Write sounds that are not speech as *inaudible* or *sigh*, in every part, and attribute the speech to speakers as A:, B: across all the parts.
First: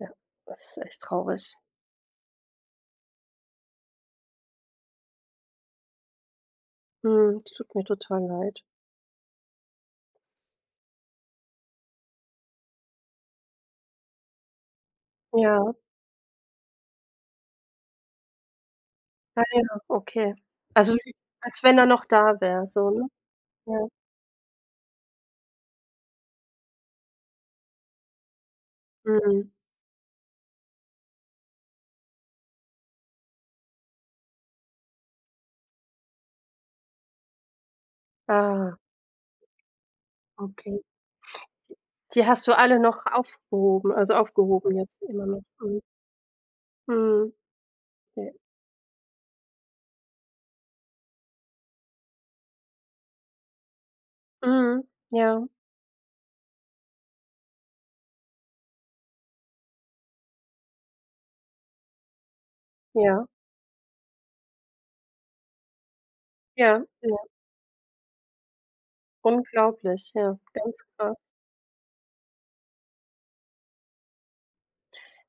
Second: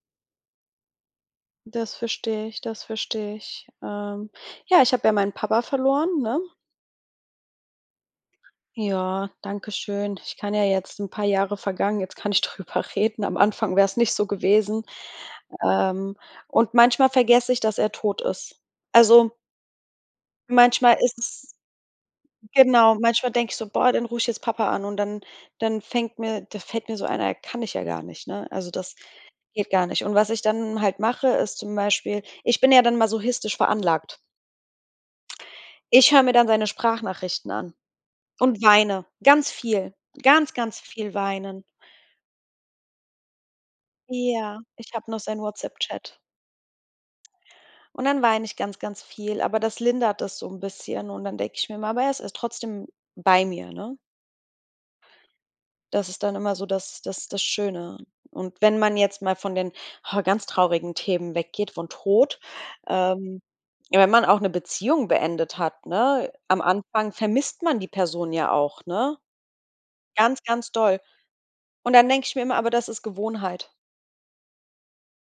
A: Ja, das ist echt traurig.
B: Das versteh ich, das versteh ich. Ähm, ja, ich hab ja meinen Papa verloren, ne?
A: Mhm, das tut mir total leid.
B: Ja, danke schön. Ich kann ja jetzt 'n paar Jahre vergangen, jetzt kann ich drüber reden. Am Anfang wäre es nicht so gewesen.
A: Ja.
B: Ähm, und manchmal vergesse ich, dass er tot ist. Also
A: *unintelligible* Okay, also,
B: manchmal
A: *unintelligible*
B: ist es
A: als wenn er noch da wär so,
B: Genau,
A: ne?
B: manchmal denke ich so:
A: Ja.
B: „Boah, dann ruf ich jetzt Papa an”, und dann dann fängt mir da fällt mir so ein: „Ja kann ich ja gar nicht”, ne? Also, das
A: Mhm.
B: geht gar nicht. Und was ich dann halt mache, ist zum Beispiel, ich bin ja dann masochistisch veranlagt. Ich höre mir dann seine Sprachnachrichten an und
A: Ah.
B: weine, ganz viel. Ganz,
A: Okay.
B: ganz
A: D
B: viel weinen.
A: die hast du alle noch aufgehoben, also
B: Ja,
A: aufgehoben
B: ich
A: jetzt
B: hab noch
A: immer
B: seinen
A: noch? Mhm.
B: Whatsapp-Chat.
A: Mhm.
B: Und dann
A: Ja.
B: weine ich ganz, ganz viel, aber das lindert das so 'n bisschen. Und dann denke ich mir immer, aber er is er ist trotzdem bei mir, ne?
A: Mhm. Ja.
B: Das ist dann immer so das das das Schöne. Und wenn man jetzt mal von den ganz traurigen Themen weggeht, von Tod,
A: Ja.
B: ähm, ja, wenn man auch 'ne Beziehung beendet hat, ne? Am
A: Ja,
B: Anfang
A: ja.
B: vermisst man die Person ja auch, ne?
A: Unglaublich. Ja,
B: Ganz, ganz
A: ganz
B: doll.
A: krass.
B: Und dann denke ich mir immer: „Aber das ist Gewohnheit.“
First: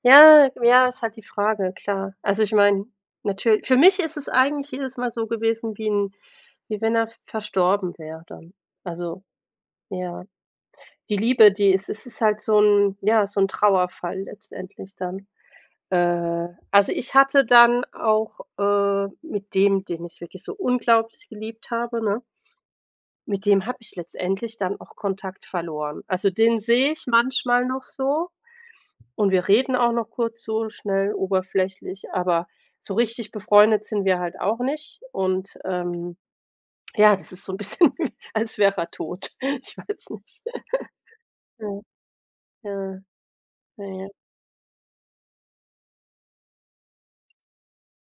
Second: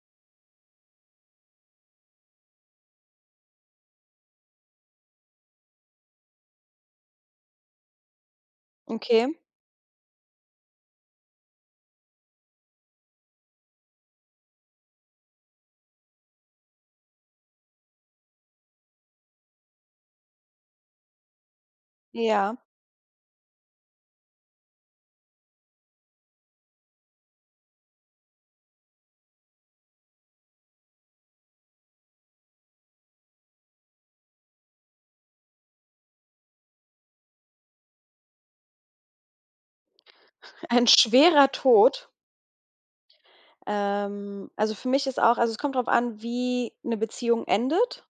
A: Ja, ja. Ist halt die Frage, klar. Also ich meine, natür für mich ist es eigentlich jedes Mal so gewesen, wie 'n wie wenn er v verstorben wäre dann. Also,
B: Okay.
A: ja. Die Liebe, die es es ist halt so 'n ja, so 'n Trauerfall letztendlich dann. Äh, also ich hatte dann auch, äh, mit dem, den ich wirklich so unglaublich geliebt habe, ne?
B: Ja.
A: Mit dem habe ich letztendlich dann auch Kontakt verloren. Also, den sehe ich manchmal noch so, und wir reden auch noch kurz so schnell oberflächlich, aber so richtig befreundet sind wir halt auch nicht, und, ähm, ja, das ist so 'n bisschen, als wär er tot. Ich weiß nicht.
B: *chuckles* Ein schwerer
A: *laughs* Ja.
B: Tod?
A: Ja. Ja.
B: Ähm, also für mich ist auch also es kommt drauf an, wie 'ne Beziehung endet.